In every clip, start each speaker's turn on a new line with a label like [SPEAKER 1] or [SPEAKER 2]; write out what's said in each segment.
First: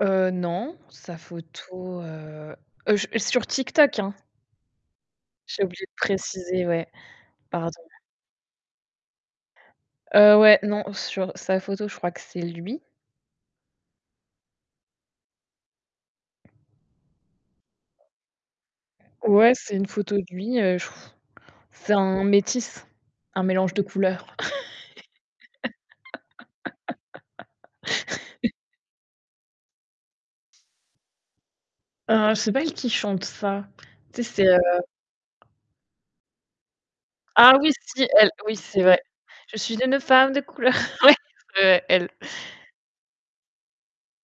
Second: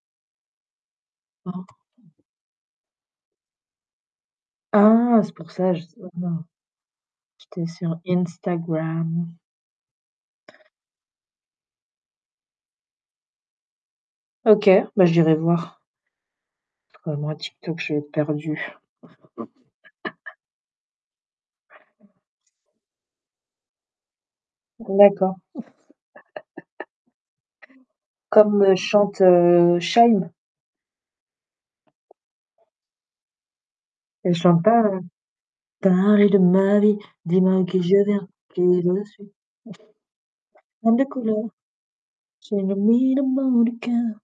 [SPEAKER 1] Heu, non, sa photo,
[SPEAKER 2] [unintelligible]
[SPEAKER 1] heu, je sur TikTok, hein?
[SPEAKER 2] Ah c'est pour
[SPEAKER 1] J'ai
[SPEAKER 2] ça, je
[SPEAKER 1] oublié de
[SPEAKER 2] sais [unintelligible]
[SPEAKER 1] préciser, ouais,
[SPEAKER 2] j'étais
[SPEAKER 1] pardon.
[SPEAKER 2] sur Instagram.
[SPEAKER 1] Heu, ouais, non, sur sa photo, je crois que c'est lui.
[SPEAKER 2] OK, beh, j'irai voir. Parce que, ah moi TikTok, je vais être perdue.
[SPEAKER 1] Ouais, c'est une photo de lui, heu, c'est un métisse, un mélange de couleurs.
[SPEAKER 2] D'accord. Comme le chante, heu, Shy'm?
[SPEAKER 1] Heu, c'est pas elle qui chante ça. Tu sais?
[SPEAKER 2] Elle
[SPEAKER 1] C'est, heu
[SPEAKER 2] chante pas, heu, parler de ma vie, dis-moi
[SPEAKER 1] Ah
[SPEAKER 2] avec
[SPEAKER 1] oui
[SPEAKER 2] qui je
[SPEAKER 1] si
[SPEAKER 2] viens,
[SPEAKER 1] elle, oui
[SPEAKER 2] qui
[SPEAKER 1] c'est
[SPEAKER 2] est de
[SPEAKER 1] vrai.
[SPEAKER 2] la suite.
[SPEAKER 1] Je suis une femme de couleur,
[SPEAKER 2] Femme de
[SPEAKER 1] ouais,
[SPEAKER 2] couleur.
[SPEAKER 1] ouais, elle.
[SPEAKER 2] J'ai le mine au mot du cœur.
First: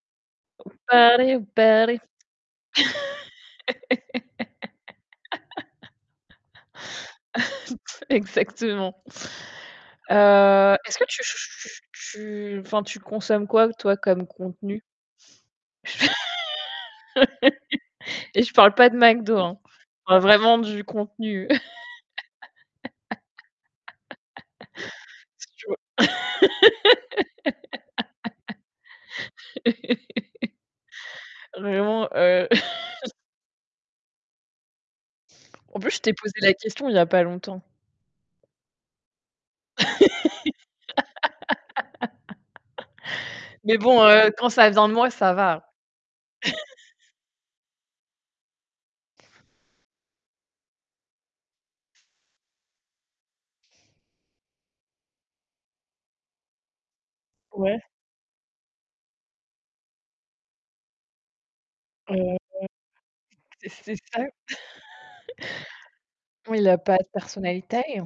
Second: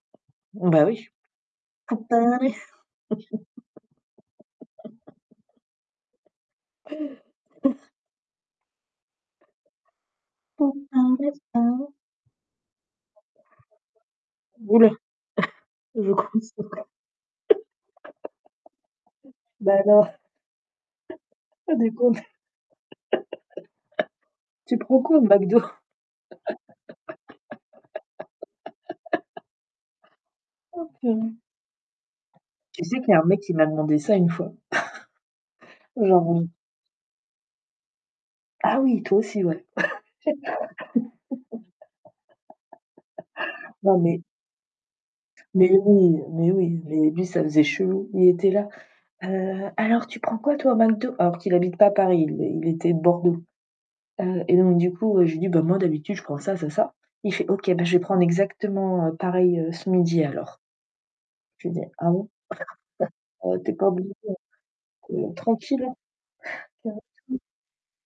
[SPEAKER 2] Bah, oui
[SPEAKER 1] Parler ou parler.
[SPEAKER 2] pour parler
[SPEAKER 1] Exactement.
[SPEAKER 2] pour
[SPEAKER 1] Heu,
[SPEAKER 2] que
[SPEAKER 1] est-ce
[SPEAKER 2] tu
[SPEAKER 1] que
[SPEAKER 2] en
[SPEAKER 1] tu ch
[SPEAKER 2] restes
[SPEAKER 1] ch
[SPEAKER 2] en
[SPEAKER 1] ch
[SPEAKER 2] haut
[SPEAKER 1] tu, enfin, tu consommes quoi toi comme contenu?
[SPEAKER 2] Oula, je compte sur le
[SPEAKER 1] Et je parle pas de McDo, hein,
[SPEAKER 2] Bah, alors.
[SPEAKER 1] vraiment du contenu.
[SPEAKER 2] Ah des comptes. Tu prends quoi au
[SPEAKER 1] Si
[SPEAKER 2] McDo?
[SPEAKER 1] tu vois
[SPEAKER 2] Oh purée.
[SPEAKER 1] vraiment, heu
[SPEAKER 2] Tu sais qu'il y un mec qui m'a demandé ça une fois.
[SPEAKER 1] En plus, je t'ai posé
[SPEAKER 2] Genre, heu
[SPEAKER 1] la question il y a pas longtemps.
[SPEAKER 2] Ah oui, toi aussi ouais.
[SPEAKER 1] Mais
[SPEAKER 2] Non,
[SPEAKER 1] bon,
[SPEAKER 2] mais
[SPEAKER 1] heu, quand ça vient de moi, ça va.
[SPEAKER 2] Mais oui, mais oui, mais lui ça faisait chelou, il était là: «Heu, alors tu prends quoi toi au McDo?» alors qu'il habite pas Paris, il était Bordeaux, heu et donc du coup, j'ai dit: «Beh, moi d'habitude, je prends ça, ça et ça». Il fait OK,
[SPEAKER 1] Ouais.
[SPEAKER 2] beh, je vais prendre exactement pareil ce midi alors. Je lui dis: «Ah bon?
[SPEAKER 1] Heu
[SPEAKER 2] Heu,
[SPEAKER 1] c'est
[SPEAKER 2] tu es pas
[SPEAKER 1] c'est
[SPEAKER 2] obligé,
[SPEAKER 1] ça.
[SPEAKER 2] heu, tranquille hein».
[SPEAKER 1] Oui, il a pas de
[SPEAKER 2] [unintelligible]
[SPEAKER 1] personnalité, heu